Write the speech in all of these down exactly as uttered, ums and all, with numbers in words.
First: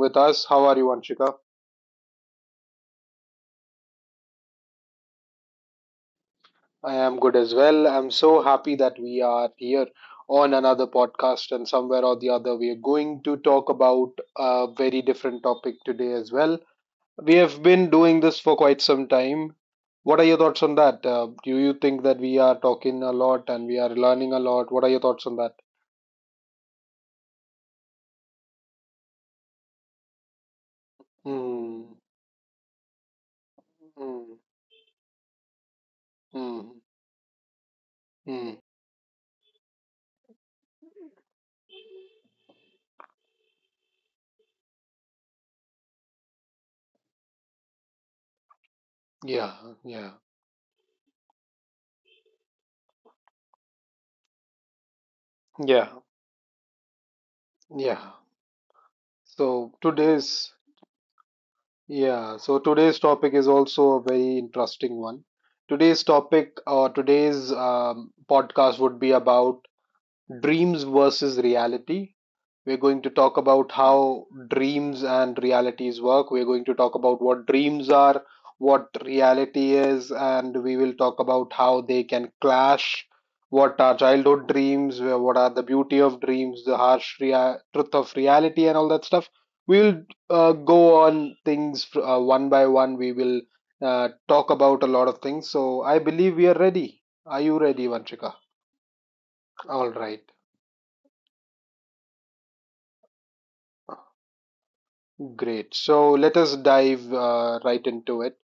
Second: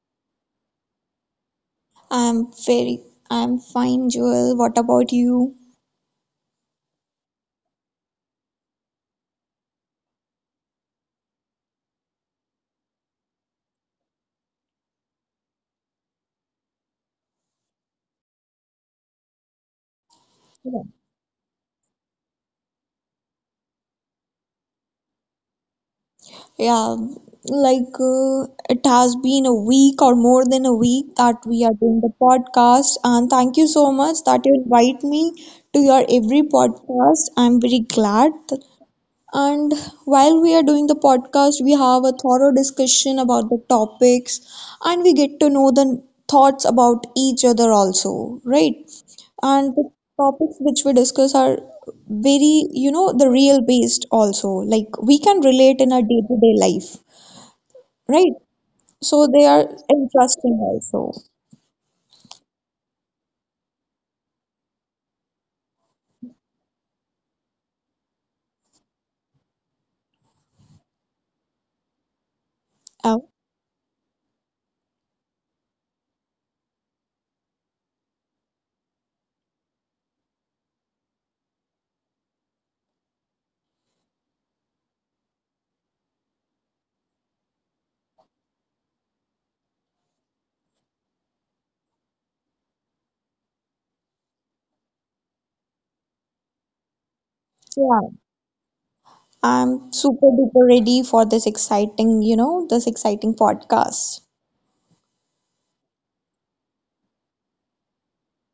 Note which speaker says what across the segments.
Speaker 1: with us. How are you, Vanshika?
Speaker 2: I'm very, I'm fine, Joel. What about you?
Speaker 1: I am good as well. I'm so happy that we are here on another podcast, and somewhere or the other, we are going to talk about a very different topic today as well. We have been doing this for quite some time. What are your thoughts on that? Uh, do you think that we are talking a lot and we are learning a lot? What are your thoughts on that?
Speaker 2: Yeah, like uh, it has been a week or more than a week that we are
Speaker 1: Hmm.
Speaker 2: doing the podcast, and thank you so much
Speaker 1: Mm,
Speaker 2: that you invite me to your every
Speaker 1: mm,
Speaker 2: podcast. I'm very glad.
Speaker 1: mm.
Speaker 2: And while we are doing the podcast, we have a thorough discussion about the topics, and we get to know the thoughts about each other also, right?
Speaker 1: Yeah,
Speaker 2: And the
Speaker 1: yeah,
Speaker 2: topics which we discuss are very, you know, the real based also. Like we can relate
Speaker 1: yeah,
Speaker 2: in our day-to-day life,
Speaker 1: yeah.
Speaker 2: right? So they are
Speaker 1: So today's,
Speaker 2: interesting also.
Speaker 1: yeah, so today's topic is also a very interesting one. Today's topic or today's um, podcast would be about dreams versus reality. We're going to
Speaker 2: Oh,
Speaker 1: talk about how dreams and realities work. We're going to talk about what dreams are, what reality is, and we will talk about how they can clash. What are childhood dreams? What are the beauty of dreams, the harsh rea- truth of reality, and all that stuff? We'll uh, go on things uh, one by one. We will uh, talk about a lot of things. So I believe we are ready. Are you ready,
Speaker 2: yeah.
Speaker 1: Vanchika?
Speaker 2: I'm
Speaker 1: All
Speaker 2: super
Speaker 1: right.
Speaker 2: duper ready for this exciting, you know, this exciting podcast.
Speaker 1: Great. So let us dive uh, right into it.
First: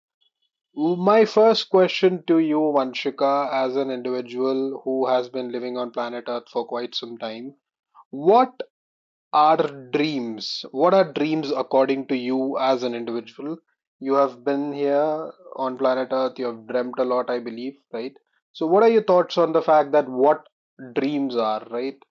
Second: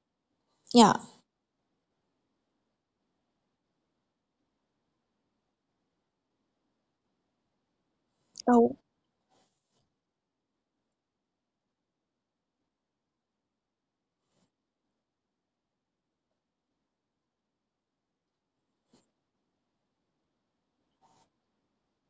Speaker 2: Yeah.
Speaker 1: My first question to you, Vanshika, as an individual who has been living on planet Earth for quite some time, what
Speaker 2: Oh.
Speaker 1: are dreams? What are dreams according to you as an individual? You have been here on planet Earth, you have dreamt a lot, I believe, right? So, what are your thoughts on the fact that what dreams are, right?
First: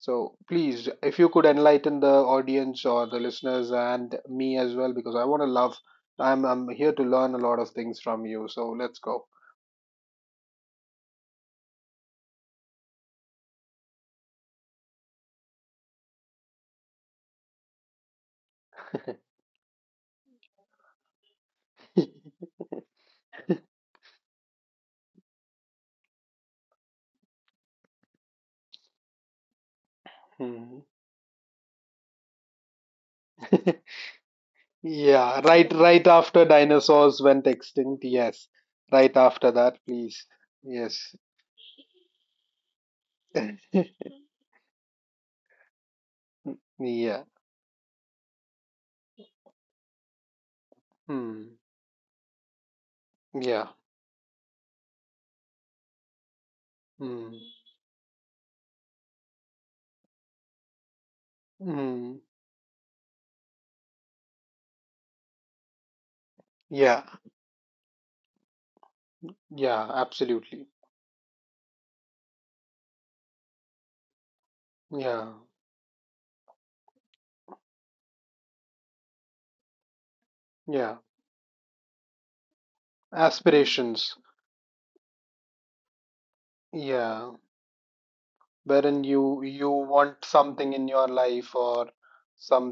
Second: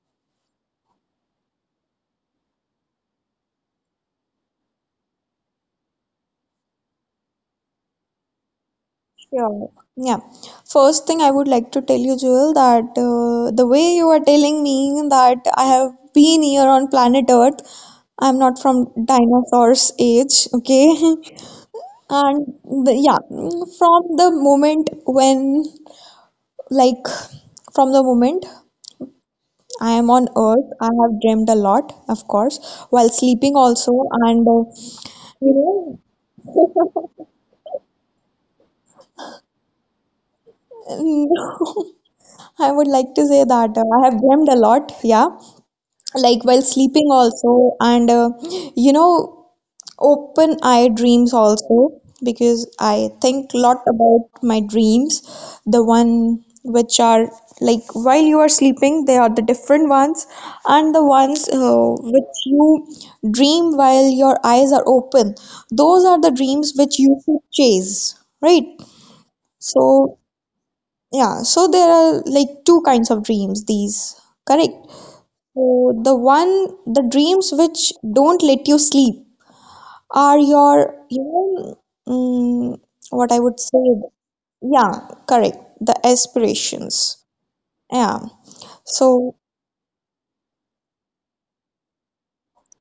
Speaker 1: So, please, if you could enlighten the audience or the listeners and me as well, because I want to love, I'm, I'm here to learn a lot of things from you. So, let's go.
Speaker 2: Yeah, Yeah. First thing I would like to tell you, Jewel, that uh, the way you are telling me that I have been here on planet Earth, I'm not from dinosaurs age, okay? And the, yeah, mm, from the moment when, like, from the moment I am on Earth,
Speaker 1: Hmm.
Speaker 2: I have dreamt a lot, of course, while sleeping also, and uh,
Speaker 1: Yeah, right,
Speaker 2: you
Speaker 1: right after
Speaker 2: know.
Speaker 1: dinosaurs went extinct. Yes, right after that, please. Yes.
Speaker 2: No, I would like to say that uh, I have dreamt a lot, yeah, like while sleeping
Speaker 1: Yeah.
Speaker 2: also and uh, you know open eye dreams
Speaker 1: Hmm.
Speaker 2: also, because I think a
Speaker 1: Yeah.
Speaker 2: lot about my dreams. The one which are
Speaker 1: Hmm.
Speaker 2: like while you are sleeping, they are the different ones, and the ones uh,
Speaker 1: Hmm.
Speaker 2: which you dream while your eyes are open, those are the dreams which
Speaker 1: Yeah.
Speaker 2: you should chase, right? so
Speaker 1: Yeah. Absolutely.
Speaker 2: yeah so there are like two kinds of dreams, these correct.
Speaker 1: Yeah.
Speaker 2: So the one, the dreams which don't let you sleep are your,
Speaker 1: Yeah.
Speaker 2: you know, mm, what I would say.
Speaker 1: Aspirations.
Speaker 2: Yeah, correct. The aspirations.
Speaker 1: Yeah.
Speaker 2: Yeah.
Speaker 1: Wherein
Speaker 2: So,
Speaker 1: you you want something in your life or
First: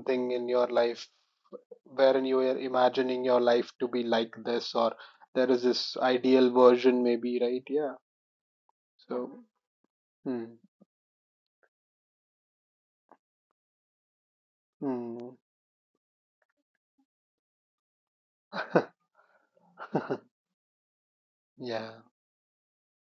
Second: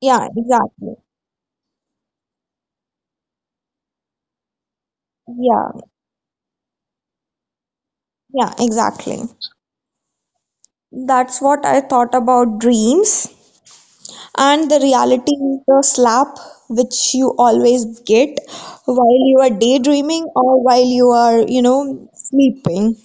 Speaker 2: yeah,
Speaker 1: in your
Speaker 2: exactly.
Speaker 1: life wherein you are imagining your life to be like this or there is
Speaker 2: Yeah,
Speaker 1: this ideal version maybe, right? Yeah,
Speaker 2: yeah, exactly.
Speaker 1: so… Hmm.
Speaker 2: That's what I thought about dreams. And the reality
Speaker 1: Hmm.
Speaker 2: is the slap which you always get while you are daydreaming or while you are, you
Speaker 1: Yeah.
Speaker 2: know, sleeping.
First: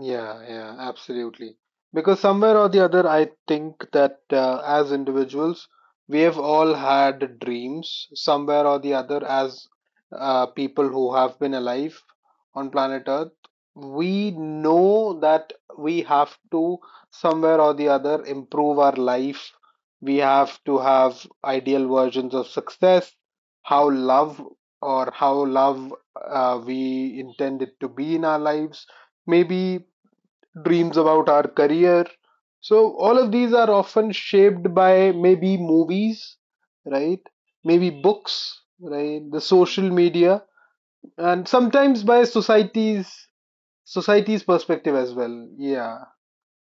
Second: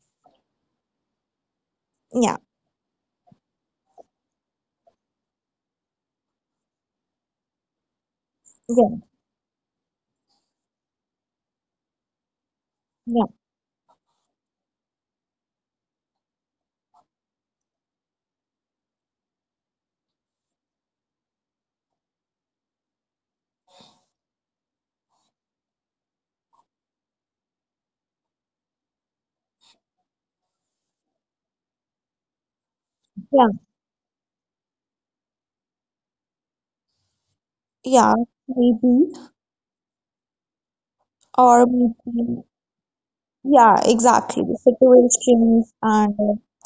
Speaker 1: Yeah, yeah, absolutely. Because
Speaker 2: Yeah,
Speaker 1: somewhere or the other, I think that uh, as individuals, we have all had dreams somewhere or the
Speaker 2: yeah,
Speaker 1: other, as uh, people who have been alive on planet
Speaker 2: yeah,
Speaker 1: Earth. We know that we have to, somewhere or the other, improve our life. We have to have ideal versions of success, how love or how love uh, we intend it to be in our lives, maybe dreams about our career. So, all of
Speaker 2: yeah.
Speaker 1: these are often shaped by maybe movies, right? Maybe
Speaker 2: Yeah,
Speaker 1: books,
Speaker 2: maybe.
Speaker 1: right? The social media, and
Speaker 2: Or
Speaker 1: sometimes by
Speaker 2: maybe,
Speaker 1: society's
Speaker 2: yeah, exactly.
Speaker 1: society's perspective as well.
Speaker 2: Situations
Speaker 1: Yeah,
Speaker 2: and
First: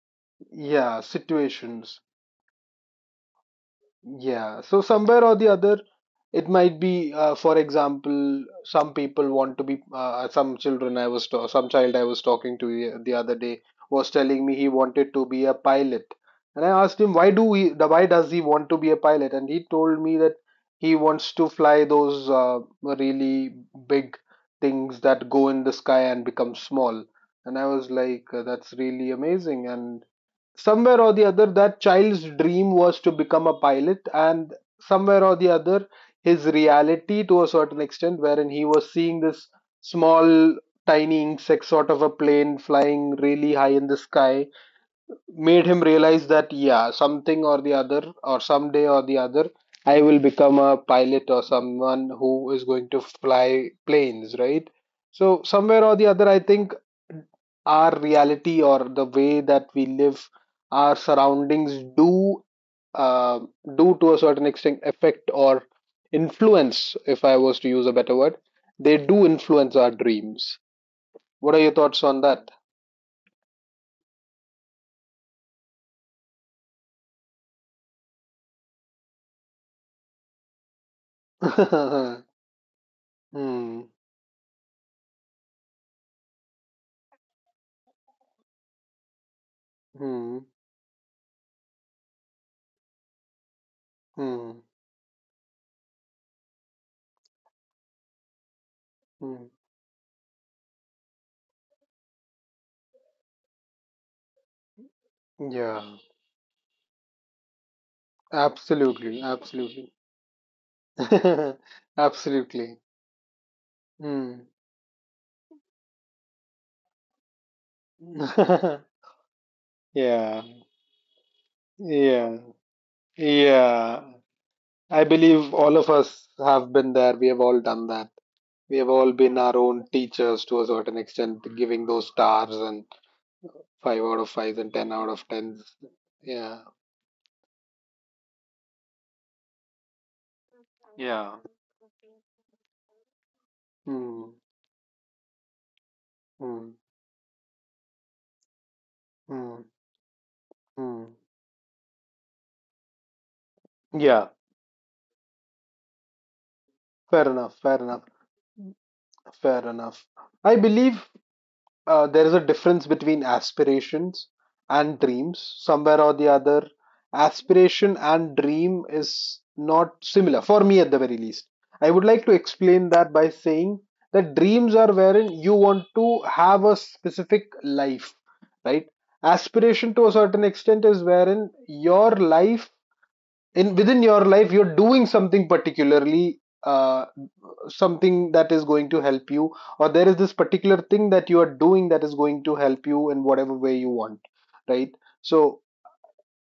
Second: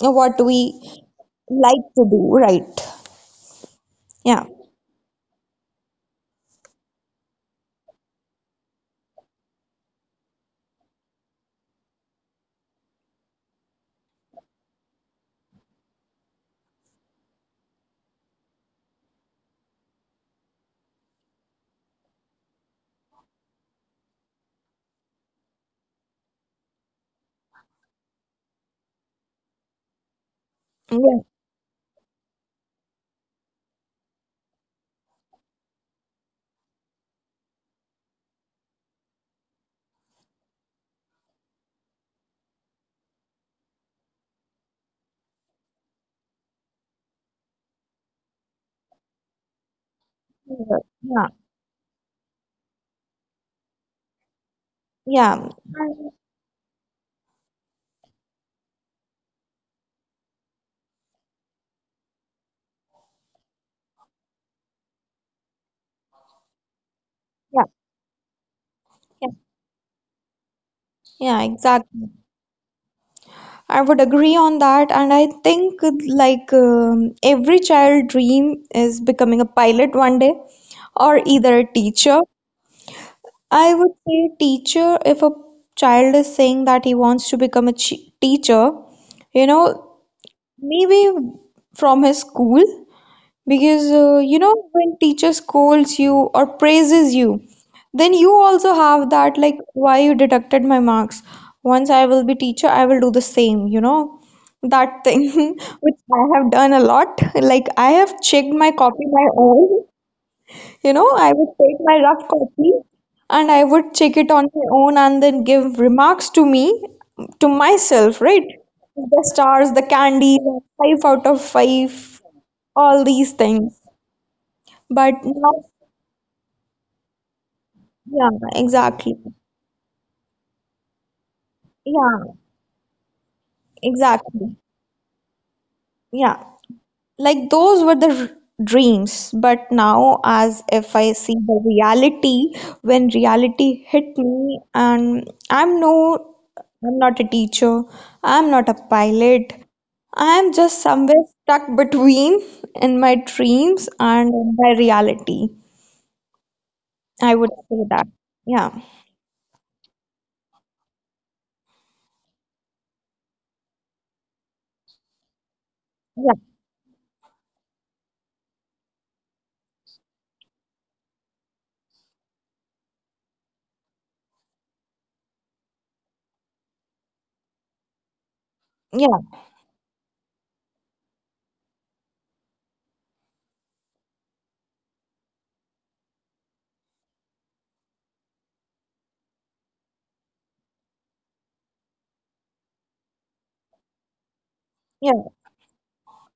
Speaker 2: uh, what we
Speaker 1: yeah,
Speaker 2: like
Speaker 1: situations.
Speaker 2: to do, right? Yeah.
Speaker 1: Yeah. So somewhere or the other, it might be, uh, for example, some people want to be, uh, some children I was, ta- some child I was talking to ye- the other day was telling me he wanted to be a pilot. And I asked him, why do he, the- why does he want to be a pilot? And he told me that he wants to fly those uh, really big things that go in the sky and become small. And I was like, uh, that's really amazing. And somewhere or the
Speaker 2: Yeah.
Speaker 1: other that child's dream was to become a pilot, and somewhere or the other his reality, to a certain extent, wherein he was seeing this small tiny insect sort of a plane flying really high in the sky, made him realize that yeah, something or the other or someday or the other I will become a pilot
Speaker 2: Yeah.
Speaker 1: or someone who is going to fly planes, right? So
Speaker 2: Yeah.
Speaker 1: somewhere or the
Speaker 2: And-
Speaker 1: other I think our reality or the way that we live, our surroundings do uh, do to a certain extent affect or influence, if I was to
Speaker 2: Yeah.
Speaker 1: use a better word, they do
Speaker 2: Yeah.
Speaker 1: influence our dreams.
Speaker 2: Yeah,
Speaker 1: What are your thoughts
Speaker 2: exactly.
Speaker 1: on that?
Speaker 2: I would agree on that. And I think uh, like um, every child dream is becoming a pilot one day or either a teacher. I
Speaker 1: hmm,
Speaker 2: would say teacher if a child is saying that he wants to become a chi- teacher, you know.
Speaker 1: hmm,
Speaker 2: Maybe from his school, because uh, you
Speaker 1: hmm.
Speaker 2: know, when teacher scolds you or praises you, then you also have that,
Speaker 1: Mm,
Speaker 2: like, why you deducted my marks. Once I will be teacher, I will do the same, you know, that thing
Speaker 1: Yeah,
Speaker 2: which I have done a lot. Like, I have checked my copy
Speaker 1: absolutely,
Speaker 2: my
Speaker 1: absolutely,
Speaker 2: own. You know, I would take my rough copy
Speaker 1: absolutely.
Speaker 2: and I would check it
Speaker 1: Mm.
Speaker 2: on my own and then give remarks to me, to myself, right? The stars, the
Speaker 1: Yeah,
Speaker 2: candies, five out of five,
Speaker 1: yeah,
Speaker 2: all these things.
Speaker 1: yeah. I
Speaker 2: But
Speaker 1: believe
Speaker 2: now,
Speaker 1: all of us have been there. We have all done that.
Speaker 2: yeah,
Speaker 1: We have all
Speaker 2: exactly.
Speaker 1: been our own teachers to a certain extent, giving those
Speaker 2: Yeah,
Speaker 1: stars and five out of fives
Speaker 2: exactly.
Speaker 1: and ten out of tens.
Speaker 2: Yeah.
Speaker 1: Yeah,
Speaker 2: Like those were the r- dreams, but now, as if I
Speaker 1: yeah.
Speaker 2: see the reality, when reality hit
Speaker 1: Mm,
Speaker 2: me, and I'm no,
Speaker 1: mm,
Speaker 2: I'm not a teacher, I'm not a pilot,
Speaker 1: mm,
Speaker 2: I'm just
Speaker 1: mm.
Speaker 2: somewhere stuck between in my dreams
Speaker 1: Yeah,
Speaker 2: and in my reality.
Speaker 1: fair
Speaker 2: I
Speaker 1: enough,
Speaker 2: would
Speaker 1: fair
Speaker 2: say
Speaker 1: enough,
Speaker 2: that. Yeah,
Speaker 1: fair enough. I believe uh, there is a difference between aspirations and dreams. Somewhere or the
Speaker 2: yeah,
Speaker 1: other, aspiration and dream is not similar, for me at the very least. I would like to explain that by saying that dreams are wherein you want to have a specific life, right?
Speaker 2: yeah,
Speaker 1: Aspiration, to a certain extent, is wherein your life, in within your life you're doing something particularly uh, something that is going to help you, or there is this particular thing that you are doing that is going to help you in whatever way you want, right?
Speaker 2: yeah,
Speaker 1: So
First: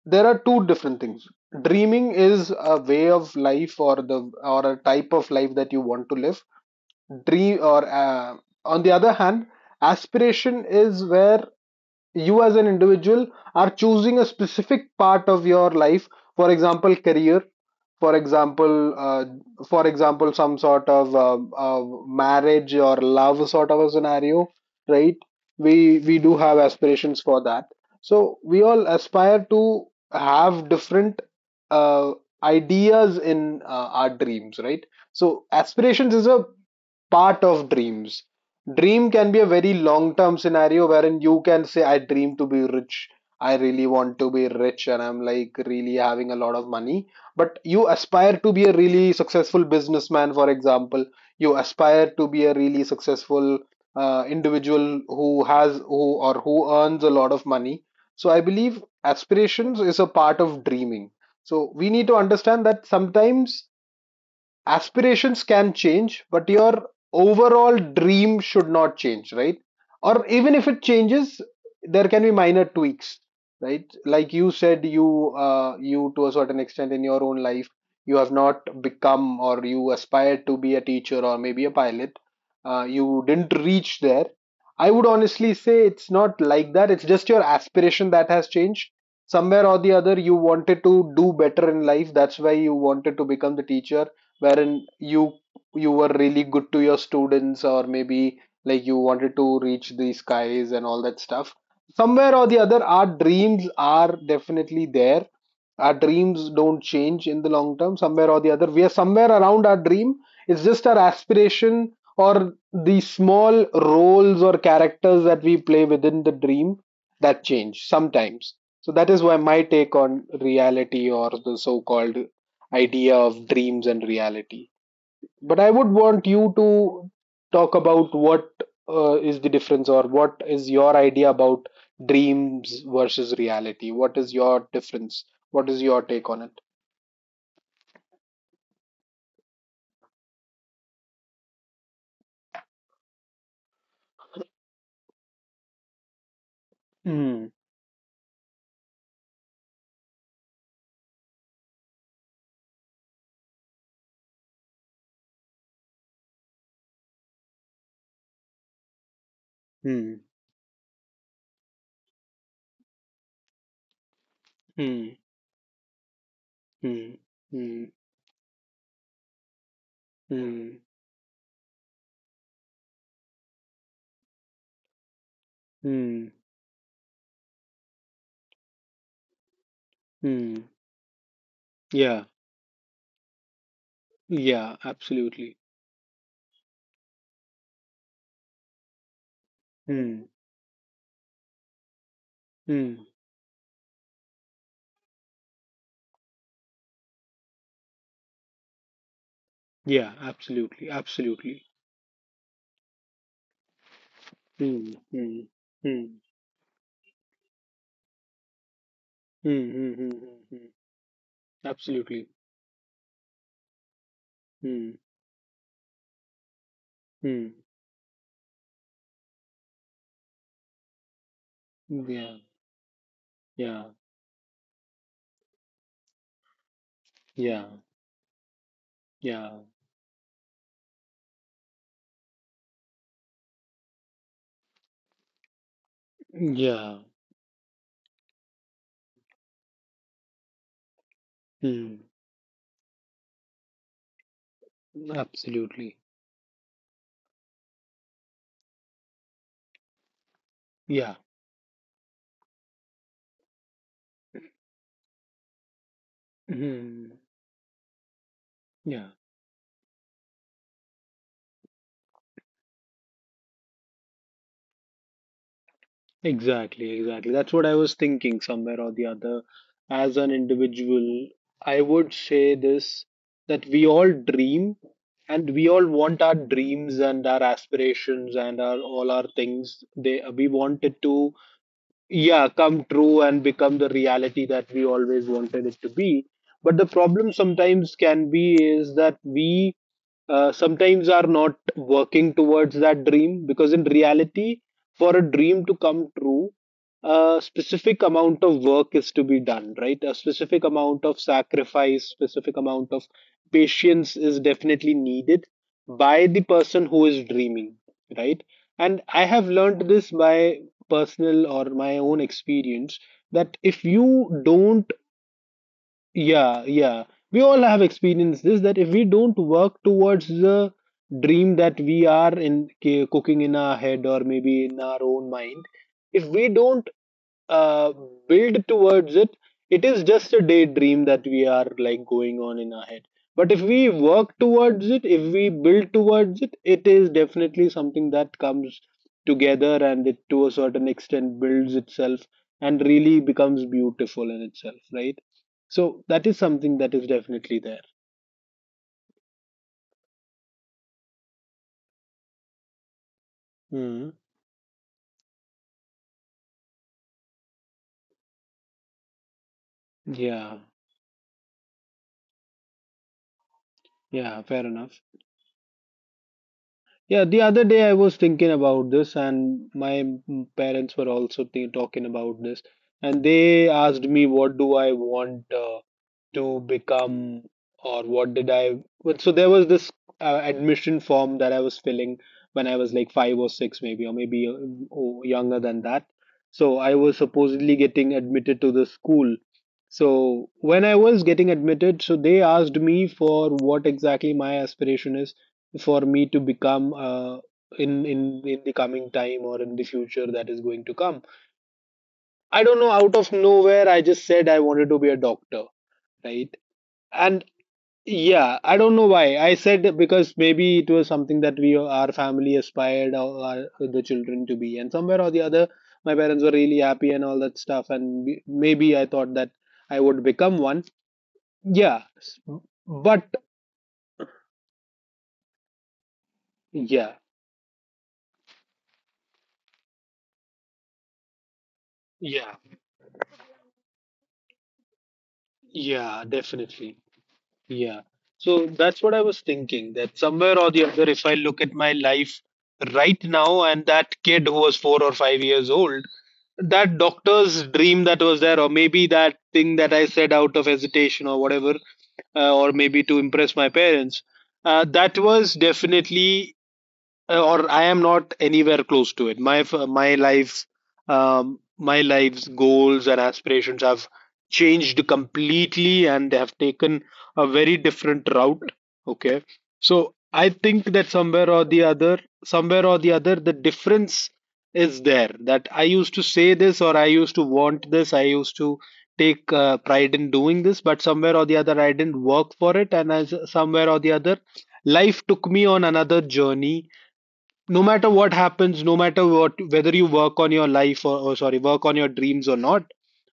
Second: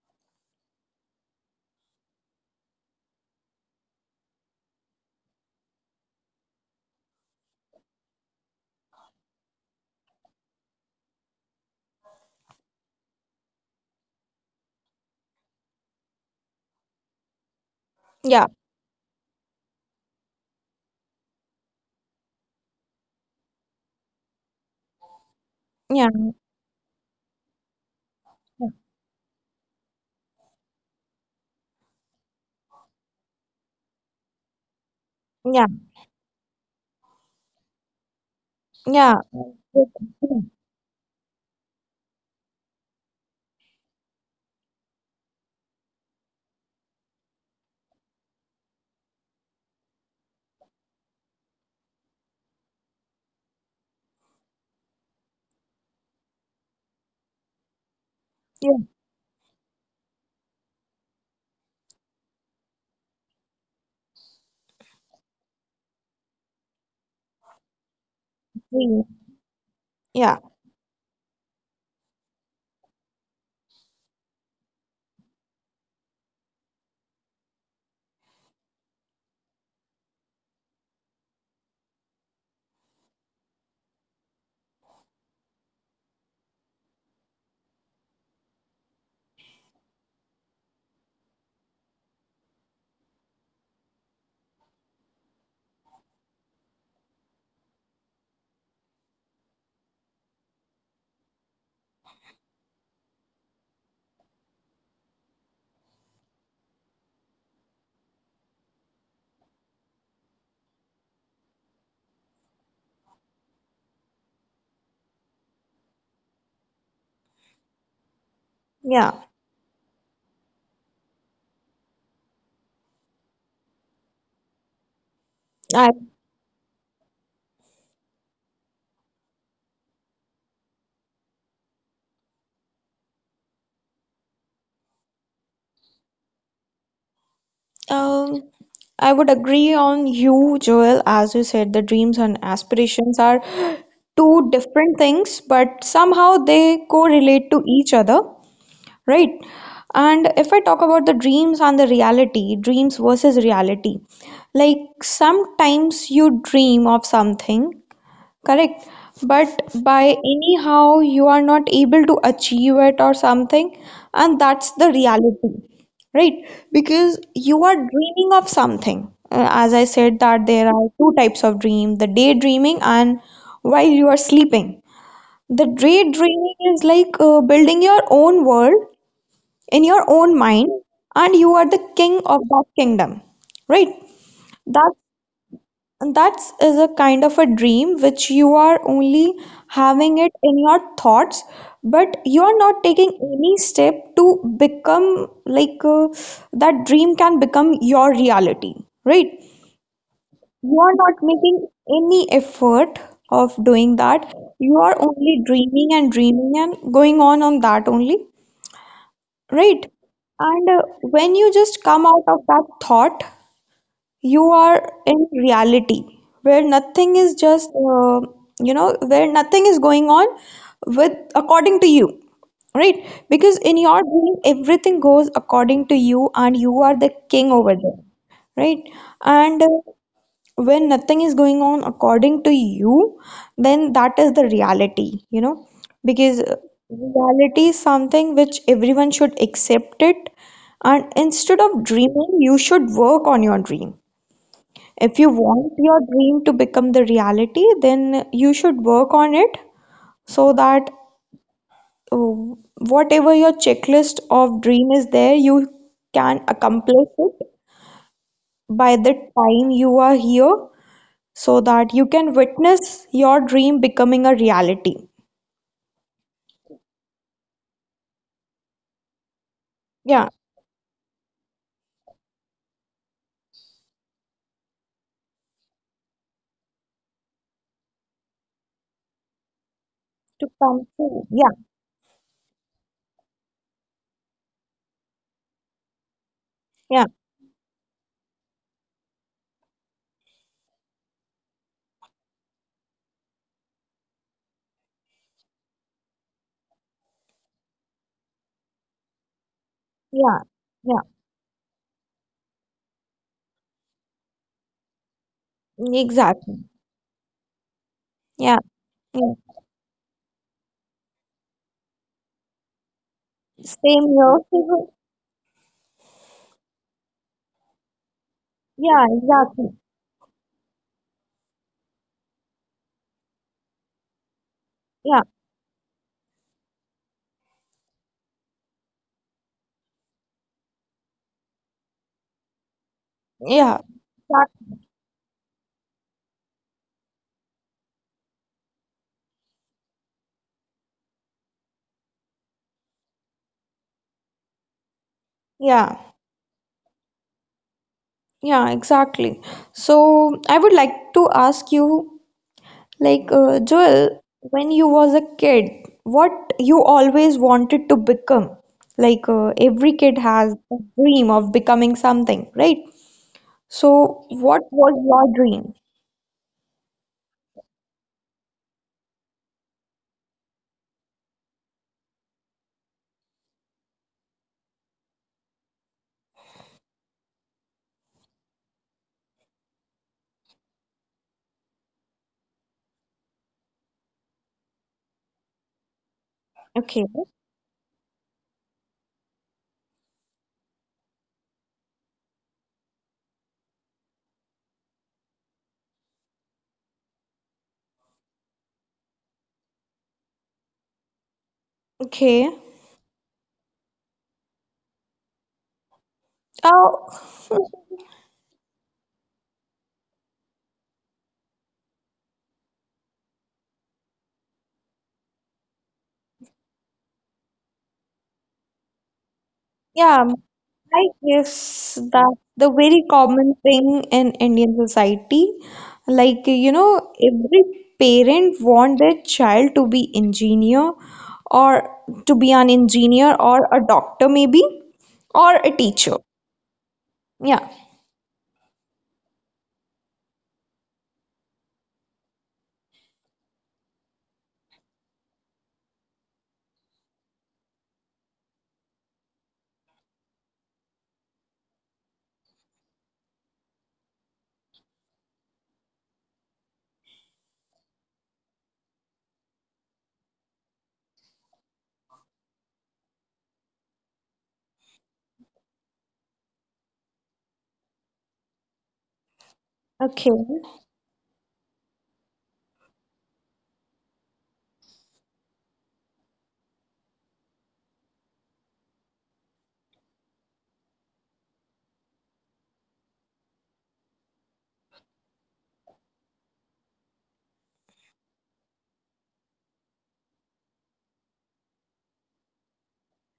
Speaker 1: there are two different things. Dreaming is a way of life, or the, or a type of life that you want to live. Dream or uh, On the other hand, aspiration is where you as an individual are choosing a specific part of your life, for example career, for
Speaker 2: yeah,
Speaker 1: example uh, for example some sort of uh, uh, marriage or love sort of a scenario, right? we
Speaker 2: yeah,
Speaker 1: we do have aspirations for that. So we all aspire to have different uh, ideas in uh, our dreams, right? So
Speaker 2: yeah,
Speaker 1: aspirations is a part of dreams. Dream
Speaker 2: yeah,
Speaker 1: can be a very long term scenario wherein you can say, I dream to be rich. I really want to be rich and I'm like really having a lot of money. But you aspire to be a really successful businessman, for example. You aspire to be a really successful uh, individual who has who or who earns a lot of money. So I
Speaker 2: yeah,
Speaker 1: believe
Speaker 2: yeah,
Speaker 1: aspirations is a part of dreaming. So we need to understand that sometimes aspirations can change but your overall dream should not
Speaker 2: yeah,
Speaker 1: change, right? Or
Speaker 2: yeah,
Speaker 1: even if it changes, there can be minor tweaks, right? Like you said, you uh, you to a certain extent in your own life, you have not become, or you aspired to be a teacher or maybe a pilot, uh, you didn't reach there. I would honestly say it's not like that, it's just your aspiration that has changed. Somewhere or the other you wanted to do better in life, that's why you wanted to become the teacher, wherein you you were really good to your students, or maybe like you wanted to reach the skies and all that stuff. Somewhere or the other our dreams are definitely there. Our dreams don't change in the long term, somewhere or the other we are somewhere around our dream. It's just our aspiration or the small roles or characters that we play within the dream that change sometimes. So that is
Speaker 2: yeah.
Speaker 1: why my take on reality or the so called idea of dreams and reality. But I
Speaker 2: yeah.
Speaker 1: would want you to talk about what uh, is the difference or what is your idea about dreams versus reality? What is your difference? What is your take on it?
Speaker 2: Um, I would agree on you, Joel. As you said, the dreams and aspirations are two different things, but somehow they correlate
Speaker 1: Mm,
Speaker 2: to each other, right? And if I talk about the dreams and the reality, dreams versus reality, like sometimes you dream of something. Correct. But by
Speaker 1: mm,
Speaker 2: anyhow, you are not able to achieve it or something, and that's the
Speaker 1: mm,
Speaker 2: reality, right? Because
Speaker 1: mm,
Speaker 2: you are
Speaker 1: mm,
Speaker 2: dreaming of something. Uh, As I said, that there
Speaker 1: mm,
Speaker 2: are two types of dream, the daydreaming and while you are sleeping. The
Speaker 1: mm,
Speaker 2: daydreaming is like uh, building your own world in your own
Speaker 1: mm.
Speaker 2: mind, and you are the king
Speaker 1: Yeah,
Speaker 2: of that kingdom, right?
Speaker 1: yeah,
Speaker 2: That's
Speaker 1: absolutely.
Speaker 2: and that is a kind of a dream which you are only having
Speaker 1: Mm,
Speaker 2: it in your thoughts, but you are not
Speaker 1: mm,
Speaker 2: taking any step to become like uh, that dream can become your reality, right?
Speaker 1: yeah,
Speaker 2: You
Speaker 1: absolutely,
Speaker 2: are not
Speaker 1: absolutely.
Speaker 2: making any effort of doing that. You
Speaker 1: Mm,
Speaker 2: are
Speaker 1: mm,
Speaker 2: only
Speaker 1: mm,
Speaker 2: dreaming
Speaker 1: mm,
Speaker 2: and dreaming and going on on that only,
Speaker 1: mm,
Speaker 2: right?
Speaker 1: mm, mm, mm,
Speaker 2: And uh, when you just come out
Speaker 1: absolutely.
Speaker 2: of that thought, you are
Speaker 1: Mm,
Speaker 2: in reality where nothing is
Speaker 1: mm.
Speaker 2: just uh, you know where nothing is going on with according to you,
Speaker 1: Yeah,
Speaker 2: right? Because in
Speaker 1: yeah,
Speaker 2: your dream everything goes according to you and you are the king
Speaker 1: yeah,
Speaker 2: over there, right?
Speaker 1: yeah,
Speaker 2: And uh, when nothing is going on according to you, then that is the reality, you know, because uh,
Speaker 1: yeah.
Speaker 2: reality is something which everyone should accept it, and instead of
Speaker 1: Mm,
Speaker 2: dreaming you should work on your dream. If you want
Speaker 1: absolutely.
Speaker 2: your dream to become the reality, then you should work on it, so that
Speaker 1: Yeah.
Speaker 2: uh, whatever your checklist of dream is there, you can accomplish
Speaker 1: Mm,
Speaker 2: it by
Speaker 1: yeah,
Speaker 2: the time you are here, so that you can witness your dream becoming a reality.
Speaker 1: exactly, exactly. That's what I was thinking somewhere or the other. As an
Speaker 2: Yeah,
Speaker 1: individual, I would say this, that we all dream and we all want our dreams and our aspirations and our all our things. They We
Speaker 2: to
Speaker 1: want
Speaker 2: come
Speaker 1: it
Speaker 2: true.
Speaker 1: to
Speaker 2: Yeah,
Speaker 1: yeah come true and become the reality that we always wanted it to be. But the
Speaker 2: yeah,
Speaker 1: problem sometimes can be is that we uh, sometimes are not working towards that dream, because in reality, for a dream to come true, a specific amount of work is to be done, right? A
Speaker 2: yeah,
Speaker 1: specific amount of sacrifice, specific amount of patience is definitely needed
Speaker 2: yeah,
Speaker 1: by the
Speaker 2: exactly.
Speaker 1: person who is dreaming, right?
Speaker 2: Yeah,
Speaker 1: And I
Speaker 2: yeah.
Speaker 1: have learned this by personal or my own experience, that if
Speaker 2: Same
Speaker 1: you
Speaker 2: here.
Speaker 1: don't… yeah, yeah, we all have experienced this, that if we
Speaker 2: Yeah,
Speaker 1: don't work
Speaker 2: exactly.
Speaker 1: towards the dream that we are in ca- cooking in our head or maybe in our
Speaker 2: Yeah,
Speaker 1: own mind, if we don't uh, build towards it, it is just a daydream that we are like going on in our head. But if
Speaker 2: yeah,
Speaker 1: we work
Speaker 2: exact-
Speaker 1: towards it, if we build towards it, it is definitely something that comes together and it to a certain extent builds itself and really becomes beautiful in itself, right? So
Speaker 2: yeah.
Speaker 1: that is something that is definitely there.
Speaker 2: Yeah, exactly. So I would like to ask you, like uh,
Speaker 1: Mm,
Speaker 2: Joel, when you was a kid, what you always wanted to become? Like uh, every kid
Speaker 1: yeah,
Speaker 2: has a dream of becoming something, right? So
Speaker 1: yeah, fair
Speaker 2: what
Speaker 1: enough.
Speaker 2: was your dream?
Speaker 1: Yeah, the other day I was thinking about this, and my mm, parents were also th- talking about this, and they asked me, "What do I want? Uh, to become, or what did I, but so there was this uh, admission form that I was filling when I was like five or six, maybe, or maybe uh, oh, younger than that." So I
Speaker 2: Okay.
Speaker 1: was supposedly getting admitted to the school, so when I was getting admitted, so they asked me for what exactly my aspiration is, for me to become, uh, in in in the coming time, or in the future that is going to come.
Speaker 2: Okay.
Speaker 1: I don't know, out of nowhere, I just said I wanted to be a doctor, right?
Speaker 2: Oh,
Speaker 1: And yeah, I don't know why. I said, because maybe it was something that we our family aspired our, our the children to be, and somewhere or the other, my parents were really happy and all that stuff, and b- maybe I thought that I would
Speaker 2: yeah.
Speaker 1: become one.
Speaker 2: I guess
Speaker 1: Yeah, s-
Speaker 2: that's the very
Speaker 1: but
Speaker 2: common thing in Indian society. Like, you know,
Speaker 1: yeah,
Speaker 2: every parent want their child to be engineer or to be
Speaker 1: yeah,
Speaker 2: an engineer or a doctor maybe or a teacher.
Speaker 1: yeah, definitely,
Speaker 2: Yeah.
Speaker 1: yeah. So that's what I was thinking, that somewhere or the other, if I look at my life right now and that kid who was four or five years old, that doctor's dream that was there, or maybe that thing that I said out of hesitation or whatever, uh, or maybe to impress my parents, uh, that was definitely, uh, or I am not anywhere close to it. My my life, um, my life's goals and aspirations have changed completely, and they have taken a very different route. Okay, so
Speaker 2: Okay.
Speaker 1: I think that somewhere or the other, somewhere or the other, the difference is there. That I used to say this, or I used to want this, I used to take uh, pride in doing this, but somewhere or the other, I didn't work for it, and as somewhere or the other, life took me on another journey. No matter what happens, no matter what, whether you work on your life, or, or sorry, work on your dreams or not,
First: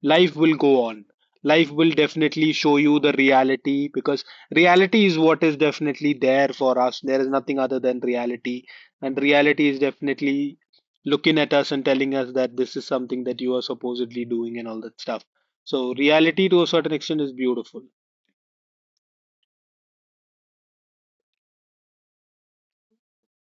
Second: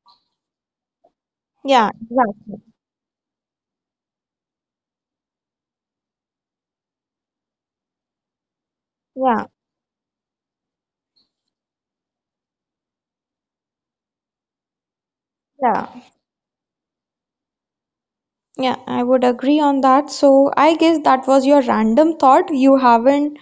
Speaker 1: life will go on. Life will
Speaker 2: Yeah. Yeah.
Speaker 1: definitely show you the reality, because reality is what is definitely there for us. There is nothing other than reality, and
Speaker 2: Yeah.
Speaker 1: reality is definitely looking at us and telling us that this is something that you are supposedly doing, and all that stuff.
Speaker 2: Yeah.
Speaker 1: So reality, to a certain extent, is beautiful.
Speaker 2: Yeah. I would agree on that. So I guess that was your random thought. You haven't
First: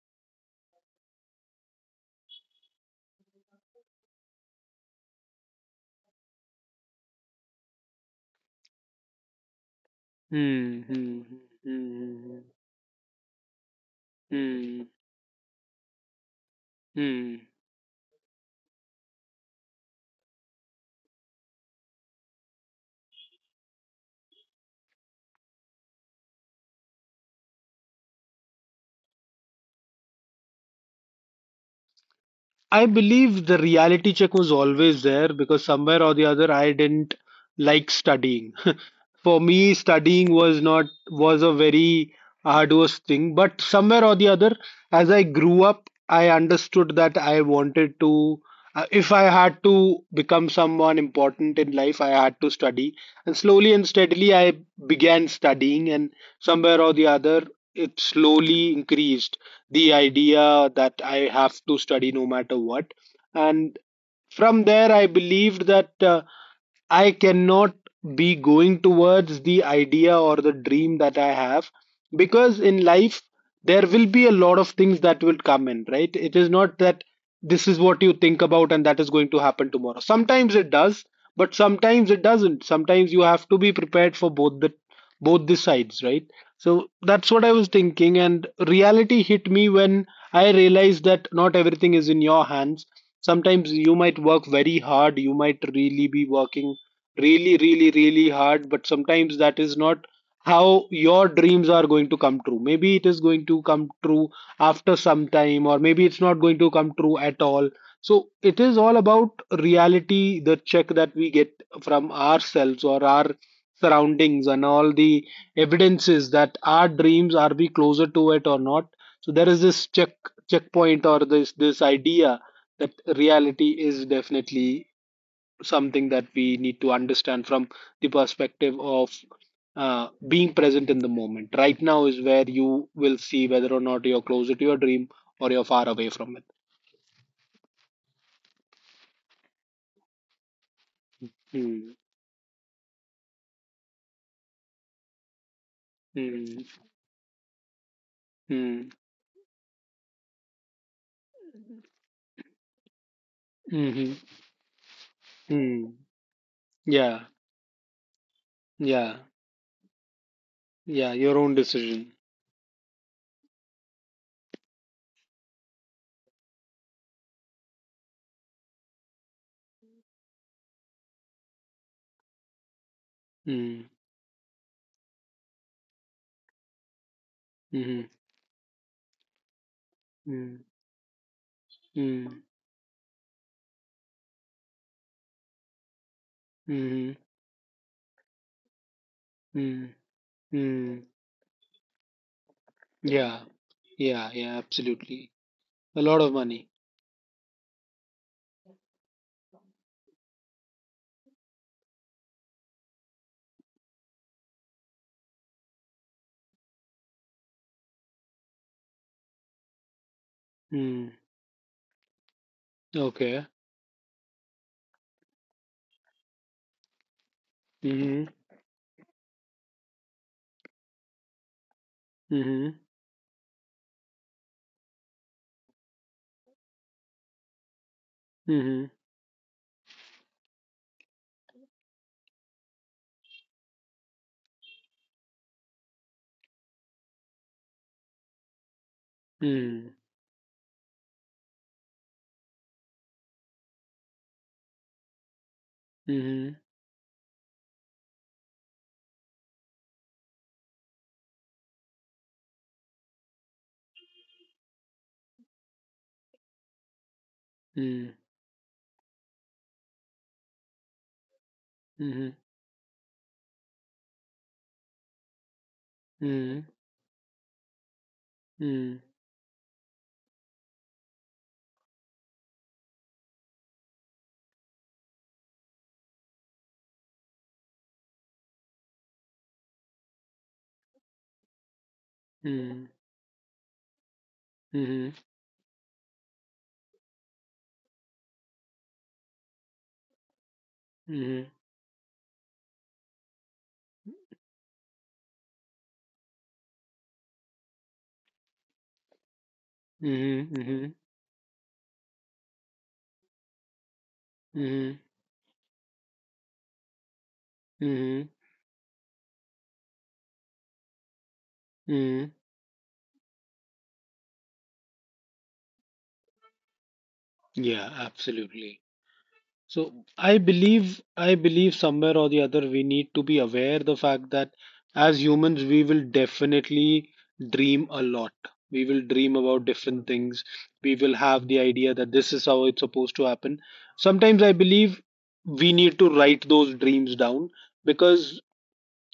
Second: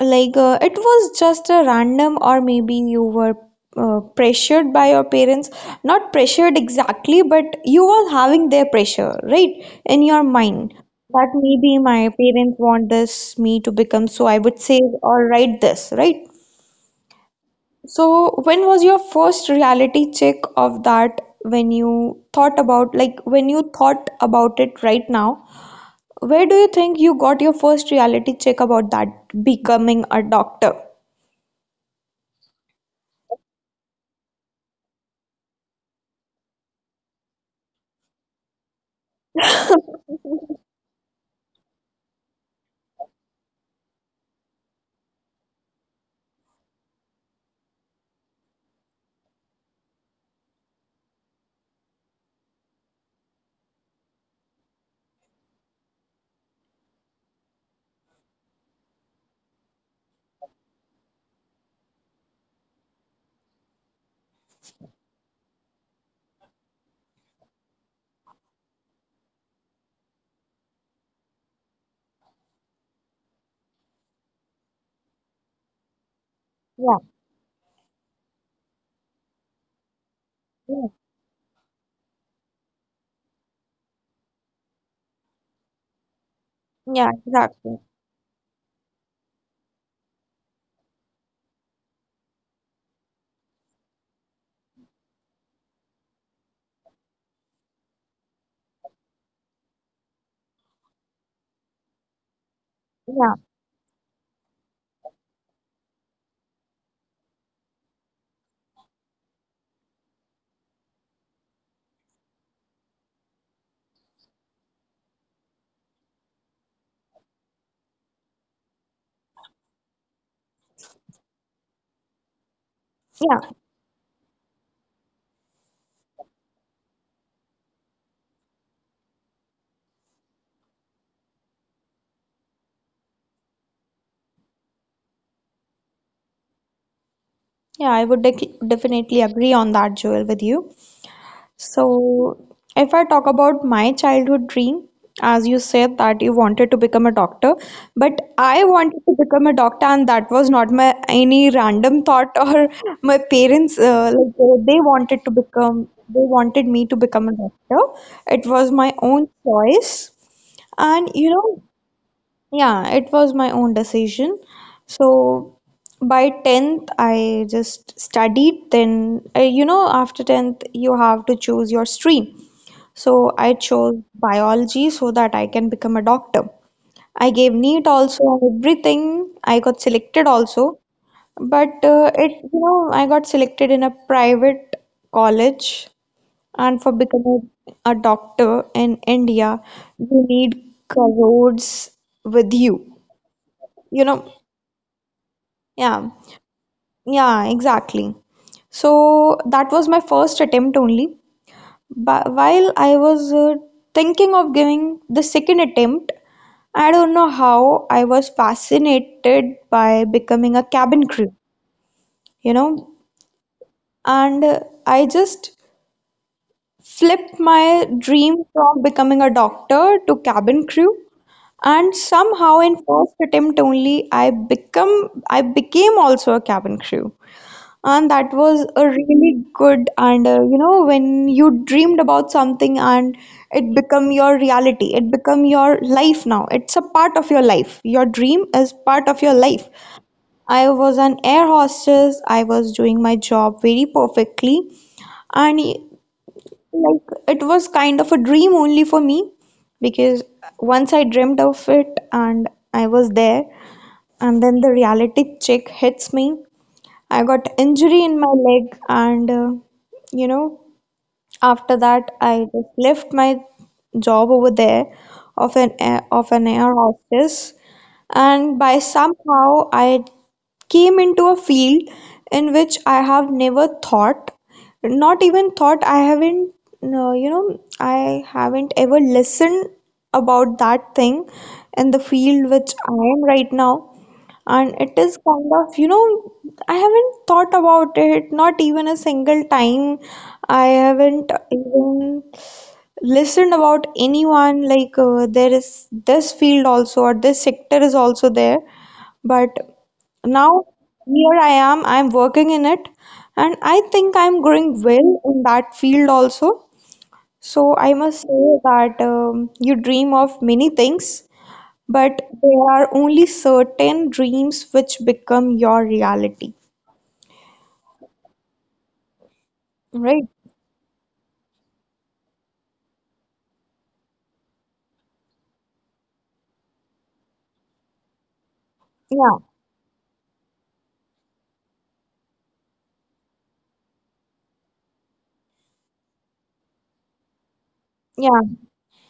Speaker 2: like uh, it was just a random or maybe you were uh, pressured by your parents, not pressured exactly, but you was having their pressure, right? In your mind
Speaker 1: Hmm. Hmm.
Speaker 2: that
Speaker 1: Hmm.
Speaker 2: maybe my
Speaker 1: Hmm.
Speaker 2: parents want this me to become, so I would say
Speaker 1: Hmm.
Speaker 2: or write this, right?
Speaker 1: Hmm.
Speaker 2: So when was your first reality check of that? When you thought about, like when you thought about it right now, where do you think you got your first reality check about that becoming a doctor?
Speaker 1: I believe the reality check was always there, because somewhere or the other I didn't like studying. For me, studying was not, was a very arduous thing, but somewhere or the other, as I grew up, I understood that I wanted to. uh, If I had to become someone important in life, I had to study. And slowly and steadily, I began studying, and somewhere or the other, it slowly increased the idea that I have to study no matter what. And from there, I believed that uh, I cannot be going towards the idea or the dream that I have, because in life there will be a lot of things that will come in, right? It is not that this is what you think about and that is going to happen tomorrow. Sometimes it
Speaker 2: Yeah,
Speaker 1: does, but sometimes it doesn't. Sometimes you have to be prepared for both the both the sides, right? So
Speaker 2: yeah,
Speaker 1: that's what I was
Speaker 2: exactly.
Speaker 1: thinking, and reality hit me when I realized that not everything is in your hands. Sometimes you might work very hard, you might really be working really, really, really hard, but sometimes that is not how your dreams are going to come true. Maybe it is
Speaker 2: Yeah,
Speaker 1: going to come true after some time, or maybe it's not going to come true at all. So it is all about reality, the check that we get from ourselves or our surroundings, and all the evidences that our dreams are, we closer to it or not. So there is this check, checkpoint, or this this idea that
Speaker 2: yeah,
Speaker 1: reality is definitely something that we need to understand from the perspective of uh, being present in the moment. Right now is where you will see whether or not you're closer to your dream, or you're far away from it.
Speaker 2: yeah. I would dec definitely agree on that, Joel, with you. So,
Speaker 1: Hmm.
Speaker 2: if I talk about my childhood dream, as you said that you
Speaker 1: Hmm.
Speaker 2: wanted to become a doctor, but I
Speaker 1: Hmm.
Speaker 2: wanted to become a doctor, and that was not my any random thought or my parents
Speaker 1: Mm-hmm.
Speaker 2: uh, like uh, they wanted to become
Speaker 1: Hmm.
Speaker 2: they wanted me to
Speaker 1: Yeah.
Speaker 2: become a doctor. It was my
Speaker 1: Yeah.
Speaker 2: own choice.
Speaker 1: Yeah.
Speaker 2: And you
Speaker 1: Your own
Speaker 2: know,
Speaker 1: decision.
Speaker 2: yeah, it was my own decision. So by tenth, I just studied. Then, uh, you know, after tenth, you have to choose your stream. So I
Speaker 1: Hmm.
Speaker 2: chose biology so that I can become a doctor. I gave NEET
Speaker 1: Hmm.
Speaker 2: also, everything. I got selected
Speaker 1: Hmm.
Speaker 2: also. But uh, it,
Speaker 1: Hmm.
Speaker 2: you know, I got selected in a private college. And for
Speaker 1: Hmm.
Speaker 2: becoming a doctor in India,
Speaker 1: Hmm.
Speaker 2: you need
Speaker 1: Hmm.
Speaker 2: crores with you,
Speaker 1: Yeah.
Speaker 2: you
Speaker 1: Yeah.
Speaker 2: know.
Speaker 1: Yeah. Absolutely. A
Speaker 2: Yeah,
Speaker 1: lot of money.
Speaker 2: yeah, exactly. So that was my first attempt only. But while I was uh, thinking of giving the second attempt, I don't know how I was fascinated by becoming a cabin
Speaker 1: Hmm.
Speaker 2: crew, you know,
Speaker 1: Okay.
Speaker 2: and uh, I just flipped my dream from becoming a doctor to cabin crew. And somehow, in
Speaker 1: Mhm,
Speaker 2: first attempt only, I become I became also a cabin crew. And that was a
Speaker 1: mhm,
Speaker 2: really good, and uh, you know, when you dreamed about something and it become your reality, it become your life now. It's a part of your life. Your dream is part of your life.
Speaker 1: mm,
Speaker 2: I was an air hostess. I was doing my job very perfectly, and
Speaker 1: mhm,
Speaker 2: like it was kind of a dream only for me, because once I dreamt of it and I was there, and then the reality check hits me. I got injury
Speaker 1: mm,
Speaker 2: in my leg, and uh, you know, after that,
Speaker 1: mhm,
Speaker 2: I just left my job over there of an air, of an
Speaker 1: mm,
Speaker 2: air hostess, and by
Speaker 1: mm,
Speaker 2: somehow I came into a field in which I have never thought, not even thought. I haven't, no, you know, I haven't ever listened about that thing in the field which
Speaker 1: mm,
Speaker 2: I am right now, and
Speaker 1: mhm,
Speaker 2: it
Speaker 1: mhm,
Speaker 2: is kind of, you know, I haven't thought about it not even a single time. I haven't
Speaker 1: mhm,
Speaker 2: even listened about anyone like uh, there is this field also or this sector is also there. But now
Speaker 1: mhm,
Speaker 2: here I am, I'm working in it, and I think I'm growing
Speaker 1: mhm,
Speaker 2: well in that field also. So I must
Speaker 1: mhm,
Speaker 2: say that um, you dream of many things, but
Speaker 1: mm.
Speaker 2: there are only certain dreams which become your reality,
Speaker 1: Yeah, absolutely. So
Speaker 2: right?
Speaker 1: I believe I believe somewhere or the other, we need to be aware the fact that as humans, we will definitely dream a lot. We will dream
Speaker 2: Yeah,
Speaker 1: about different things. We will have the idea that this is how it's supposed to happen. Sometimes I believe we need to write those dreams down, because
Speaker 2: yeah,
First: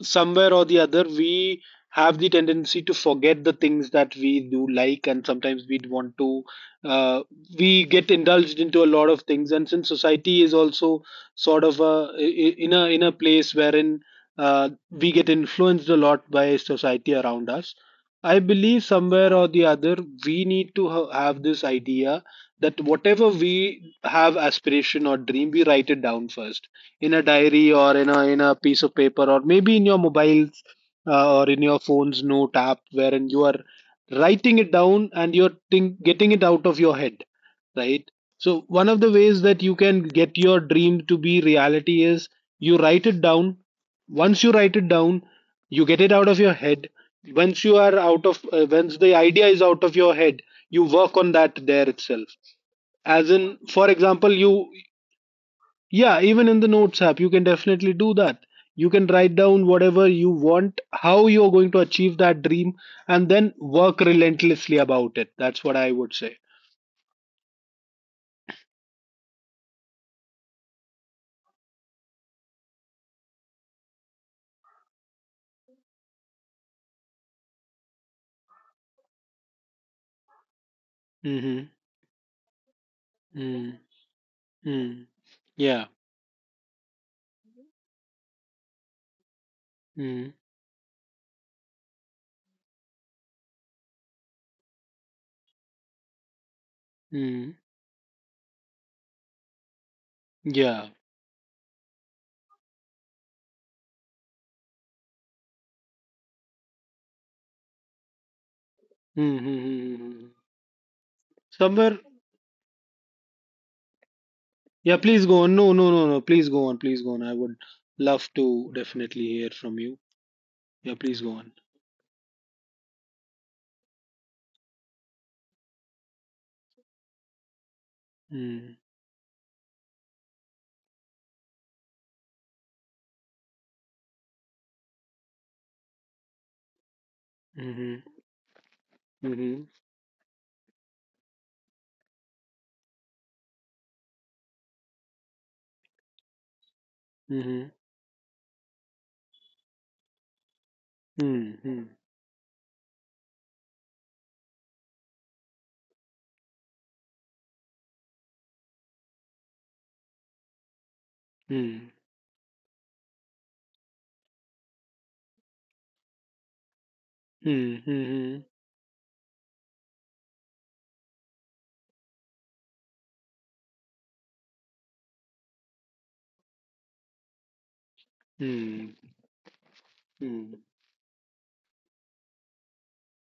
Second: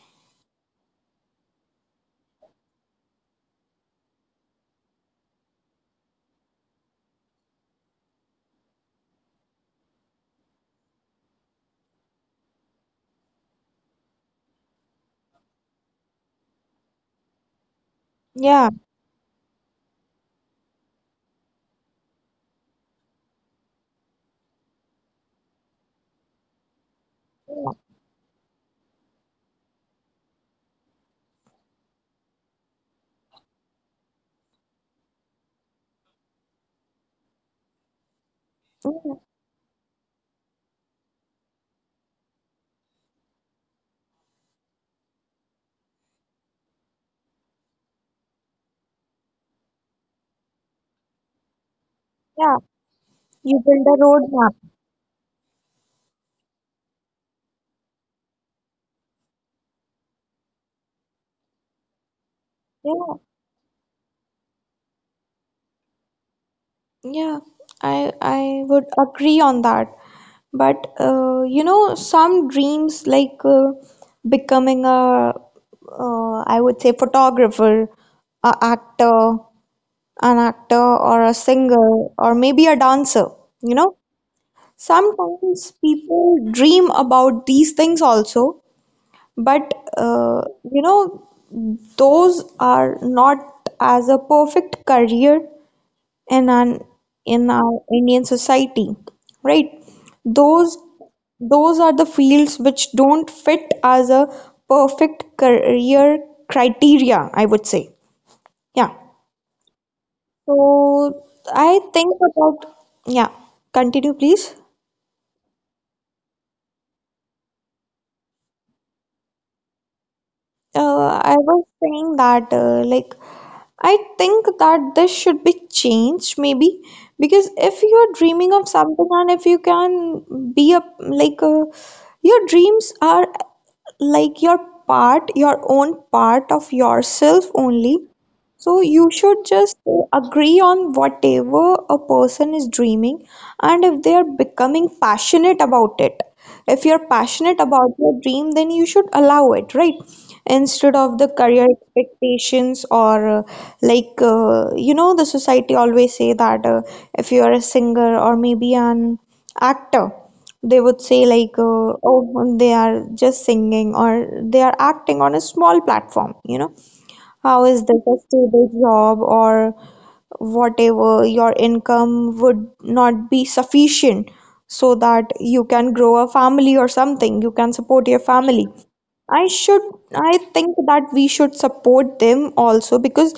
Speaker 1: somewhere or the other, we have the tendency to forget the things that we do like, and sometimes we want to, uh, we get indulged into a lot of things, and since society is also sort of a, in a in a place wherein uh, we get influenced a lot by society around us. I
Speaker 2: yeah,
Speaker 1: believe somewhere or the other, we need to ha- have this idea that whatever we have aspiration or dream, we write it down first in a diary, or in a in a piece of paper, or maybe in your mobiles, uh, or in your phone's note app, wherein you are writing it down, and you're think, getting it out of your head, right? So one of the
Speaker 2: yeah,
Speaker 1: ways that you can get your dream to be reality is you write it down. Once you write it down, you get it out of your head. Once you are out of, uh, once the idea is out of your head, you work on that there itself.
Speaker 2: yeah.
Speaker 1: As in,
Speaker 2: You build
Speaker 1: for
Speaker 2: a
Speaker 1: example, you,
Speaker 2: roadmap.
Speaker 1: yeah, even in the notes app, you can definitely do that. You can write down whatever you want, how you're going to achieve that dream,
Speaker 2: Yeah,
Speaker 1: and then work relentlessly about it. That's what I would say.
Speaker 2: yeah, i i would agree on that. But uh, you know some dreams like, uh, becoming a, uh, I would say, photographer, a actor an actor, or a
Speaker 1: Mm-hmm.
Speaker 2: singer, or maybe a dancer, you
Speaker 1: Mm,
Speaker 2: know.
Speaker 1: mm,
Speaker 2: Sometimes
Speaker 1: yeah.
Speaker 2: people dream about these things also, but
Speaker 1: Mm,
Speaker 2: uh, you know, those are not as a perfect career in an in
Speaker 1: mm,
Speaker 2: our Indian society, right? Those
Speaker 1: yeah.
Speaker 2: those are the fields which don't fit as a perfect career criteria, I would say. Yeah.
Speaker 1: Mm-hmm.
Speaker 2: So I
Speaker 1: Somewhere.
Speaker 2: think about, yeah, continue please.
Speaker 1: Yeah, please go on. No, no, no, no. Please go on. Please go on. I would love to definitely hear from you. Yeah, please
Speaker 2: Uh,
Speaker 1: go
Speaker 2: I
Speaker 1: on.
Speaker 2: was saying that, uh, like, I think that this should be changed, maybe, because if you're dreaming of
Speaker 1: Mm,
Speaker 2: something and if you can be a like, uh, your dreams are like your part, your own part of yourself only.
Speaker 1: mm-hmm.
Speaker 2: So you should
Speaker 1: Mm-hmm.
Speaker 2: just uh, agree on whatever a person is dreaming and if they are becoming passionate about it. If you're passionate
Speaker 1: Mm-hmm.
Speaker 2: about your dream, then you should allow it, right? Instead of the career
Speaker 1: Mm-hmm.
Speaker 2: expectations or, uh, like uh, you know the society always say that, uh, if you are a singer or maybe an actor, they would say like, uh, oh, they are just singing or they are acting on a small platform, you know, how is this a
Speaker 1: Mm-hmm.
Speaker 2: stable job or whatever? Your income would not be sufficient so that you can grow a family or something. You can support your family.
Speaker 1: Hmm.
Speaker 2: I should, I
Speaker 1: Hmm.
Speaker 2: think that we should support them also, because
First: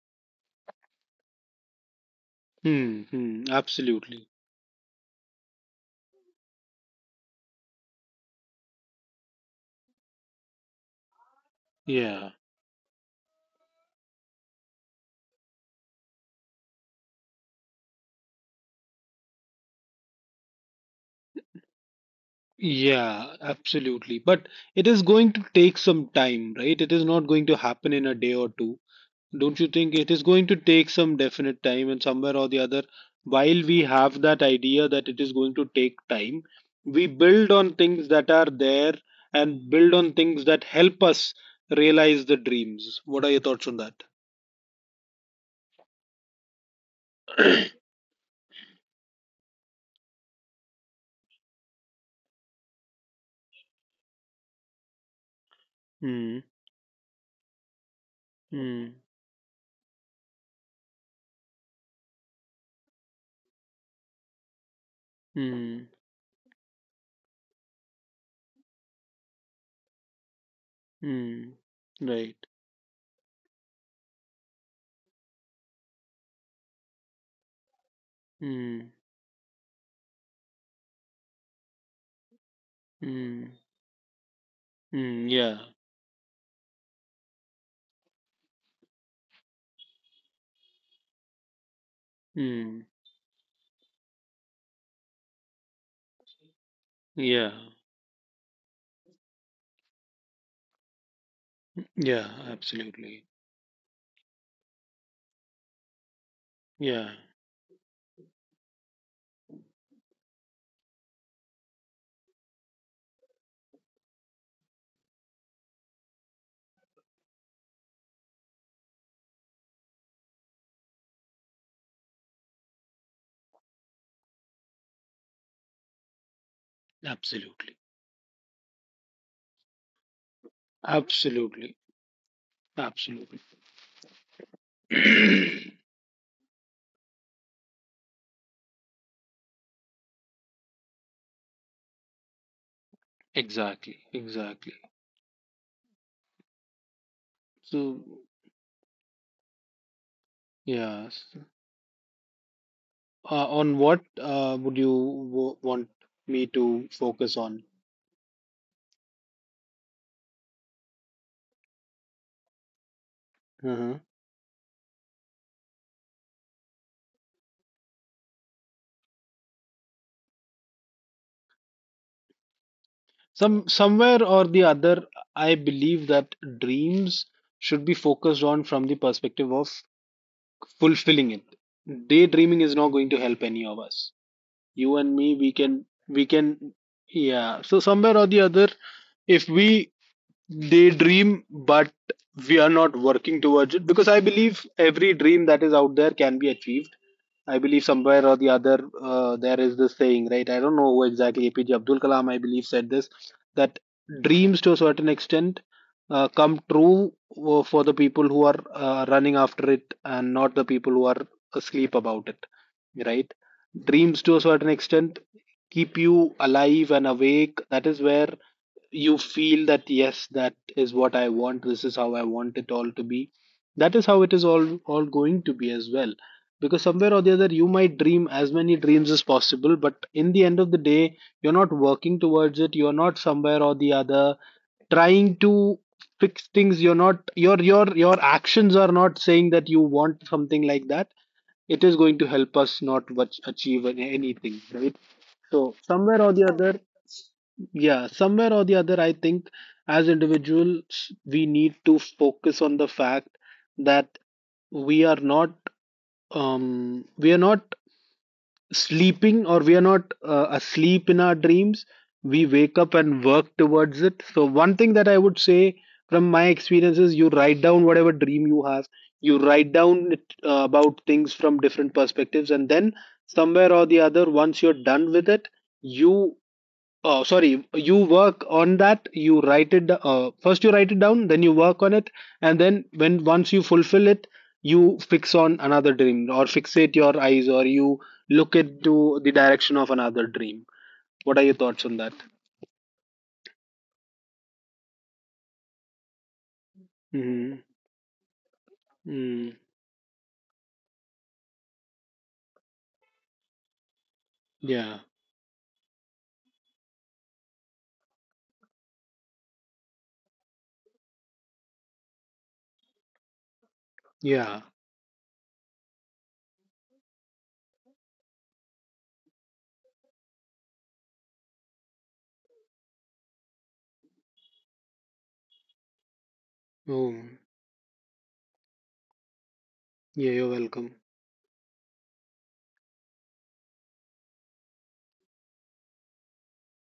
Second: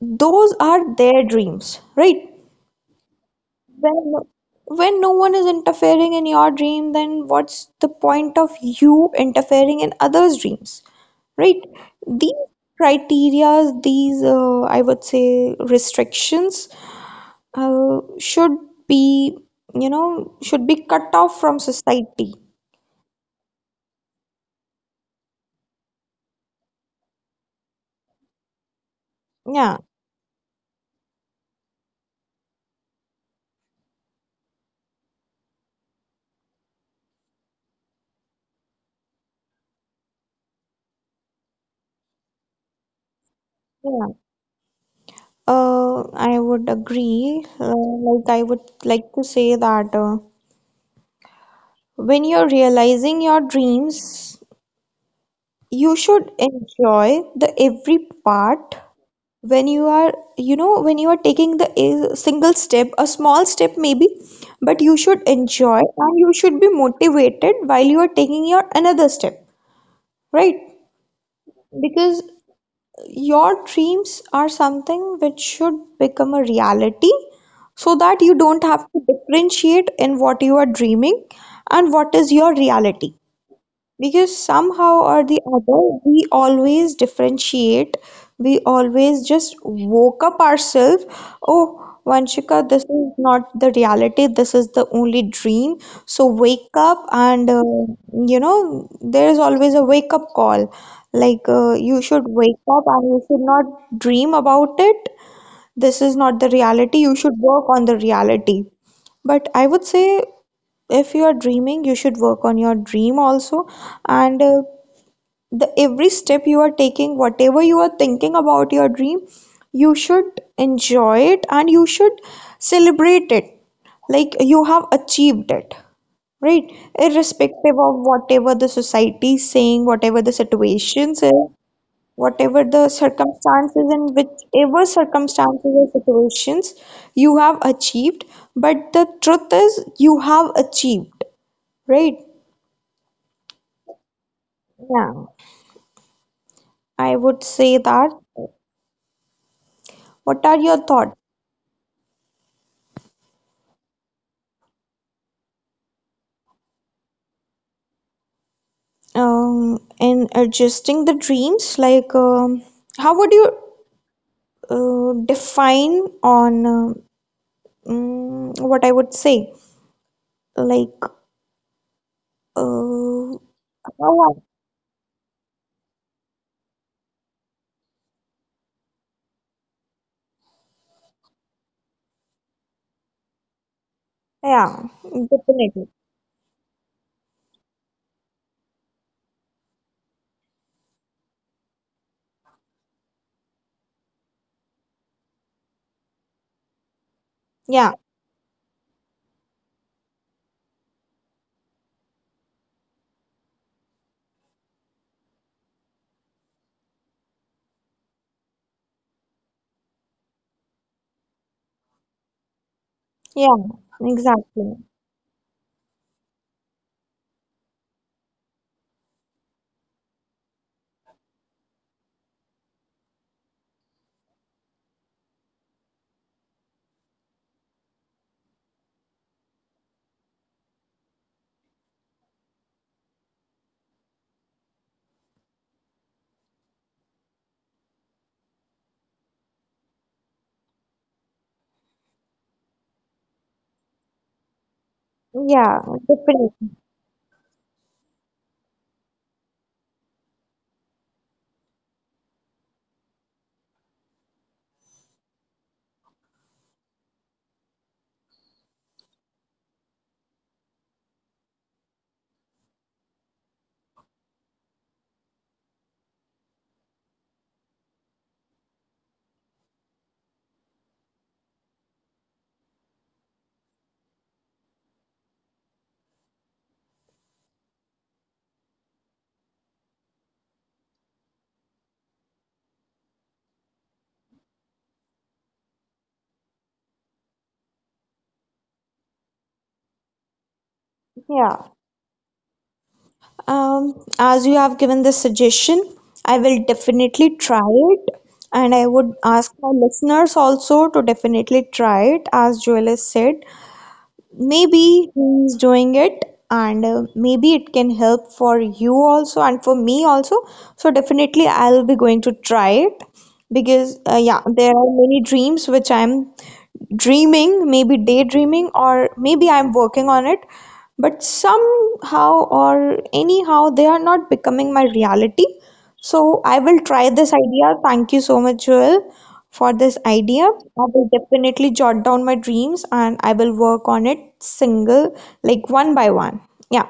Speaker 2: those are their dreams, right?
Speaker 1: Hmm. Hmm,
Speaker 2: When,
Speaker 1: absolutely.
Speaker 2: when no one is interfering in your dream, then what's the point of you interfering in others' dreams? Right?
Speaker 1: Yeah.
Speaker 2: These criteria, these, uh, I would say, restrictions uh, should be, you know, should be cut off from society.
Speaker 1: Yeah. Absolutely. But it is going to take some time, right? It is not going to happen in a day or two. Don't you
Speaker 2: Yeah,
Speaker 1: think it is going to take some definite time, and somewhere or the other? While we have that idea that it is going to take time, we build on things that are there, and build on things that help us realize the dreams. What are your thoughts on that?
Speaker 2: yeah. Uh, I would agree. Uh, like, I would like to say that uh, when you're realizing your dreams, you should
Speaker 1: Hmm.
Speaker 2: enjoy the every part
Speaker 1: Hmm.
Speaker 2: when you are, you know, when you are taking the a single step, a small step maybe, but you should enjoy
Speaker 1: Hmm.
Speaker 2: and you should be motivated while you are taking your another step, right?
Speaker 1: Hmm.
Speaker 2: Because
Speaker 1: Right.
Speaker 2: your dreams are something which should become a reality, so that you don't have
Speaker 1: Mm,
Speaker 2: to differentiate in what you are dreaming and what is your reality,
Speaker 1: mm,
Speaker 2: because somehow or
Speaker 1: mm,
Speaker 2: the
Speaker 1: yeah,
Speaker 2: other we always differentiate. We always just woke up ourselves, oh, Vanshika,
Speaker 1: mm,
Speaker 2: this is not the reality, this is the only dream, so wake up and,
Speaker 1: yeah,
Speaker 2: uh, you know there is always a wake up call, like, uh, you should
Speaker 1: yeah,
Speaker 2: wake up and you
Speaker 1: absolutely.
Speaker 2: should not dream about it. This is not the reality,
Speaker 1: Yeah,
Speaker 2: you should work on the reality. But I would say, if you are dreaming, you should work on your dream also. And uh, The every step you are taking, whatever you are thinking about your dream, you should enjoy it, and you should celebrate it like you have achieved it, right?
Speaker 1: absolutely.
Speaker 2: Irrespective of whatever the society is saying, whatever the situations is,
Speaker 1: Absolutely.
Speaker 2: whatever the
Speaker 1: Absolutely.
Speaker 2: circumstances, and whichever circumstances or situations, you have achieved. But the truth is you have achieved. Right?
Speaker 1: Exactly, exactly.
Speaker 2: Yeah, I would say
Speaker 1: So,
Speaker 2: that. What are your thoughts,
Speaker 1: yes. Uh, on what uh, would you w want me to focus on?
Speaker 2: um, in adjusting the dreams? Like, um, how would you,
Speaker 1: uh
Speaker 2: uh, define on, um, mm, what I would say? Like, uh,
Speaker 1: Some somewhere
Speaker 2: how
Speaker 1: or
Speaker 2: I-
Speaker 1: the other, I believe that dreams should be focused on from the perspective of fulfilling it. Daydreaming is not going to help any of us. You
Speaker 2: yeah,
Speaker 1: and me, we can
Speaker 2: definitely.
Speaker 1: we can yeah, so somewhere or the other, if we daydream, but we are not working towards it, because I believe every dream that is out there can be achieved. I believe
Speaker 2: Yeah,
Speaker 1: somewhere or the other, uh, there is this saying, right? I don't know who exactly, A P J Abdul Kalam, I believe, said this, that dreams, to a certain extent, uh, come true, uh, for the people who are uh, running after it, and not the people who are asleep about it, right?
Speaker 2: yeah,
Speaker 1: Dreams, to a certain
Speaker 2: exactly.
Speaker 1: extent, keep you alive and awake. That is where you feel that yes, that is what I want, this is how I want it all to be, that is how it is all all going to be as well, because somewhere or the other, you might dream as many dreams as possible, but in the end of the day, you're not working towards it, you're not somewhere or the other trying to fix things, you're not, your your your actions are not saying that you want something like that. It is going to help us not much achieve anything, right? So
Speaker 2: Yeah,
Speaker 1: somewhere or the
Speaker 2: definitely.
Speaker 1: other, yeah, somewhere or the other, I think as individuals, we need to focus on the fact that we are not, um, we are not sleeping, or we are not uh, asleep in our dreams. We wake up and work towards it. So one thing that I would say from my experience is you write down whatever dream you have. You write down it, uh, about things from different perspectives, and then somewhere or the other, once you're done with it, you, oh, sorry, you work on that. You write it. D- Uh, first, you write it down. Then you work on it, and then when once you fulfill it, you fix on another dream, or fixate your eyes, or you look into the direction of another dream. What are your
Speaker 2: Yeah.
Speaker 1: thoughts on that?
Speaker 2: Um, as you have given this suggestion, I will definitely
Speaker 1: Mm-hmm.
Speaker 2: try it. And I would
Speaker 1: Mm.
Speaker 2: ask my listeners also to definitely try it, as Joel has said.
Speaker 1: Yeah.
Speaker 2: Maybe he's doing it, and uh, maybe it can help for you also and for me also. So, definitely, I'll be going to try it, because, uh, yeah,
Speaker 1: Yeah.
Speaker 2: there are many dreams which I'm dreaming, maybe daydreaming, or maybe I'm working on it, but somehow or anyhow, they are not becoming my reality. So I will try
Speaker 1: Oh.
Speaker 2: this idea. Thank you so much, Joel, for this
Speaker 1: Yeah.
Speaker 2: idea.
Speaker 1: You're
Speaker 2: I
Speaker 1: welcome.
Speaker 2: will definitely jot down my dreams and I will work on it single, like one by one. Yeah.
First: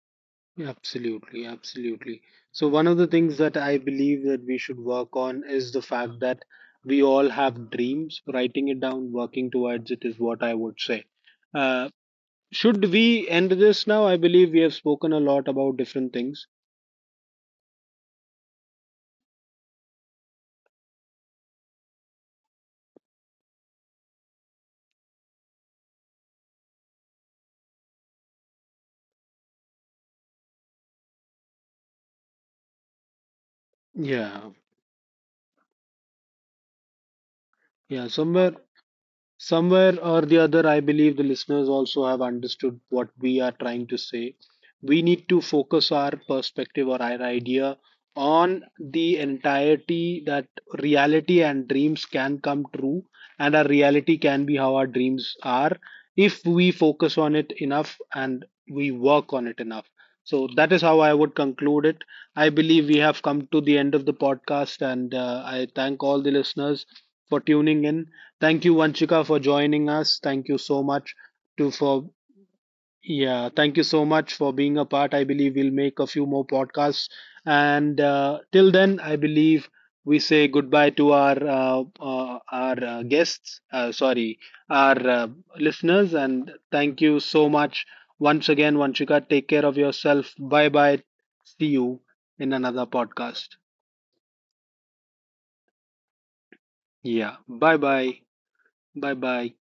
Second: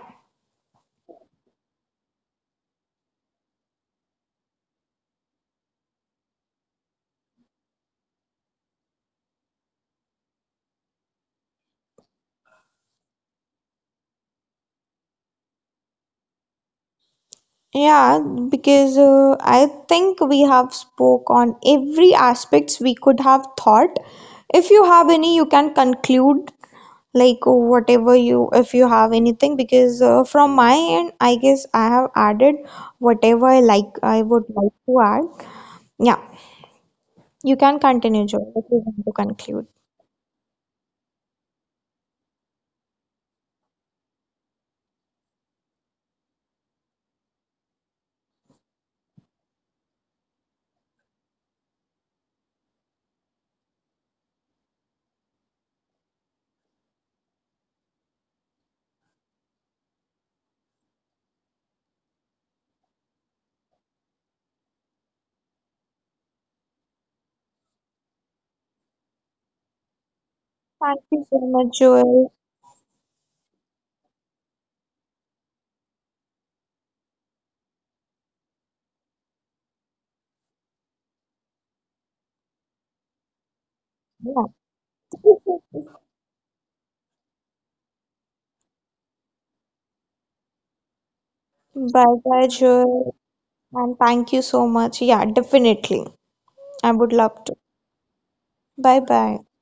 Speaker 1: Absolutely, absolutely. So, one of the things that I believe that we should work on is the fact that we all have dreams. Writing it down, working towards it, is what I would say. Uh, should we end this now? I believe we have spoken a lot about different things.
Speaker 2: Yeah, because uh, I think we have spoke on every aspects we could have thought. If you have any, you can conclude, like whatever you, if you have anything, because uh, from my end, I guess I have added whatever i like i would
Speaker 1: Yeah,
Speaker 2: like to add. Yeah, you can
Speaker 1: yeah,
Speaker 2: continue, Joel,
Speaker 1: somewhere
Speaker 2: if you want to conclude.
Speaker 1: Somewhere or the other, I believe the listeners also have understood what we are trying to say. We need to focus our perspective or our idea on the entirety, that reality and dreams can come true, and our reality can be how our dreams are, if we focus on it enough and we work on it enough. So that is how I would conclude it. I believe we have come to the end of the podcast, and uh, I thank all the listeners for tuning in. Thank you, Vanchika, for joining us. Thank you so
Speaker 2: Thank
Speaker 1: much
Speaker 2: you so much,
Speaker 1: to for
Speaker 2: Joel.
Speaker 1: Yeah. Thank you so much for being a part. I believe we'll make a few more podcasts, and uh, till then, I believe we say goodbye to our uh, uh, our uh, guests. Uh, sorry, our uh,
Speaker 2: Yeah.
Speaker 1: listeners, and thank you so much once again, Vanchika. Take care of yourself. Bye bye. See you
Speaker 2: Bye bye,
Speaker 1: in another
Speaker 2: Joel,
Speaker 1: podcast.
Speaker 2: and thank you so much. Yeah, definitely, I would
Speaker 1: Yeah.
Speaker 2: love to.
Speaker 1: Bye bye.
Speaker 2: Bye
Speaker 1: Bye
Speaker 2: bye.
Speaker 1: bye.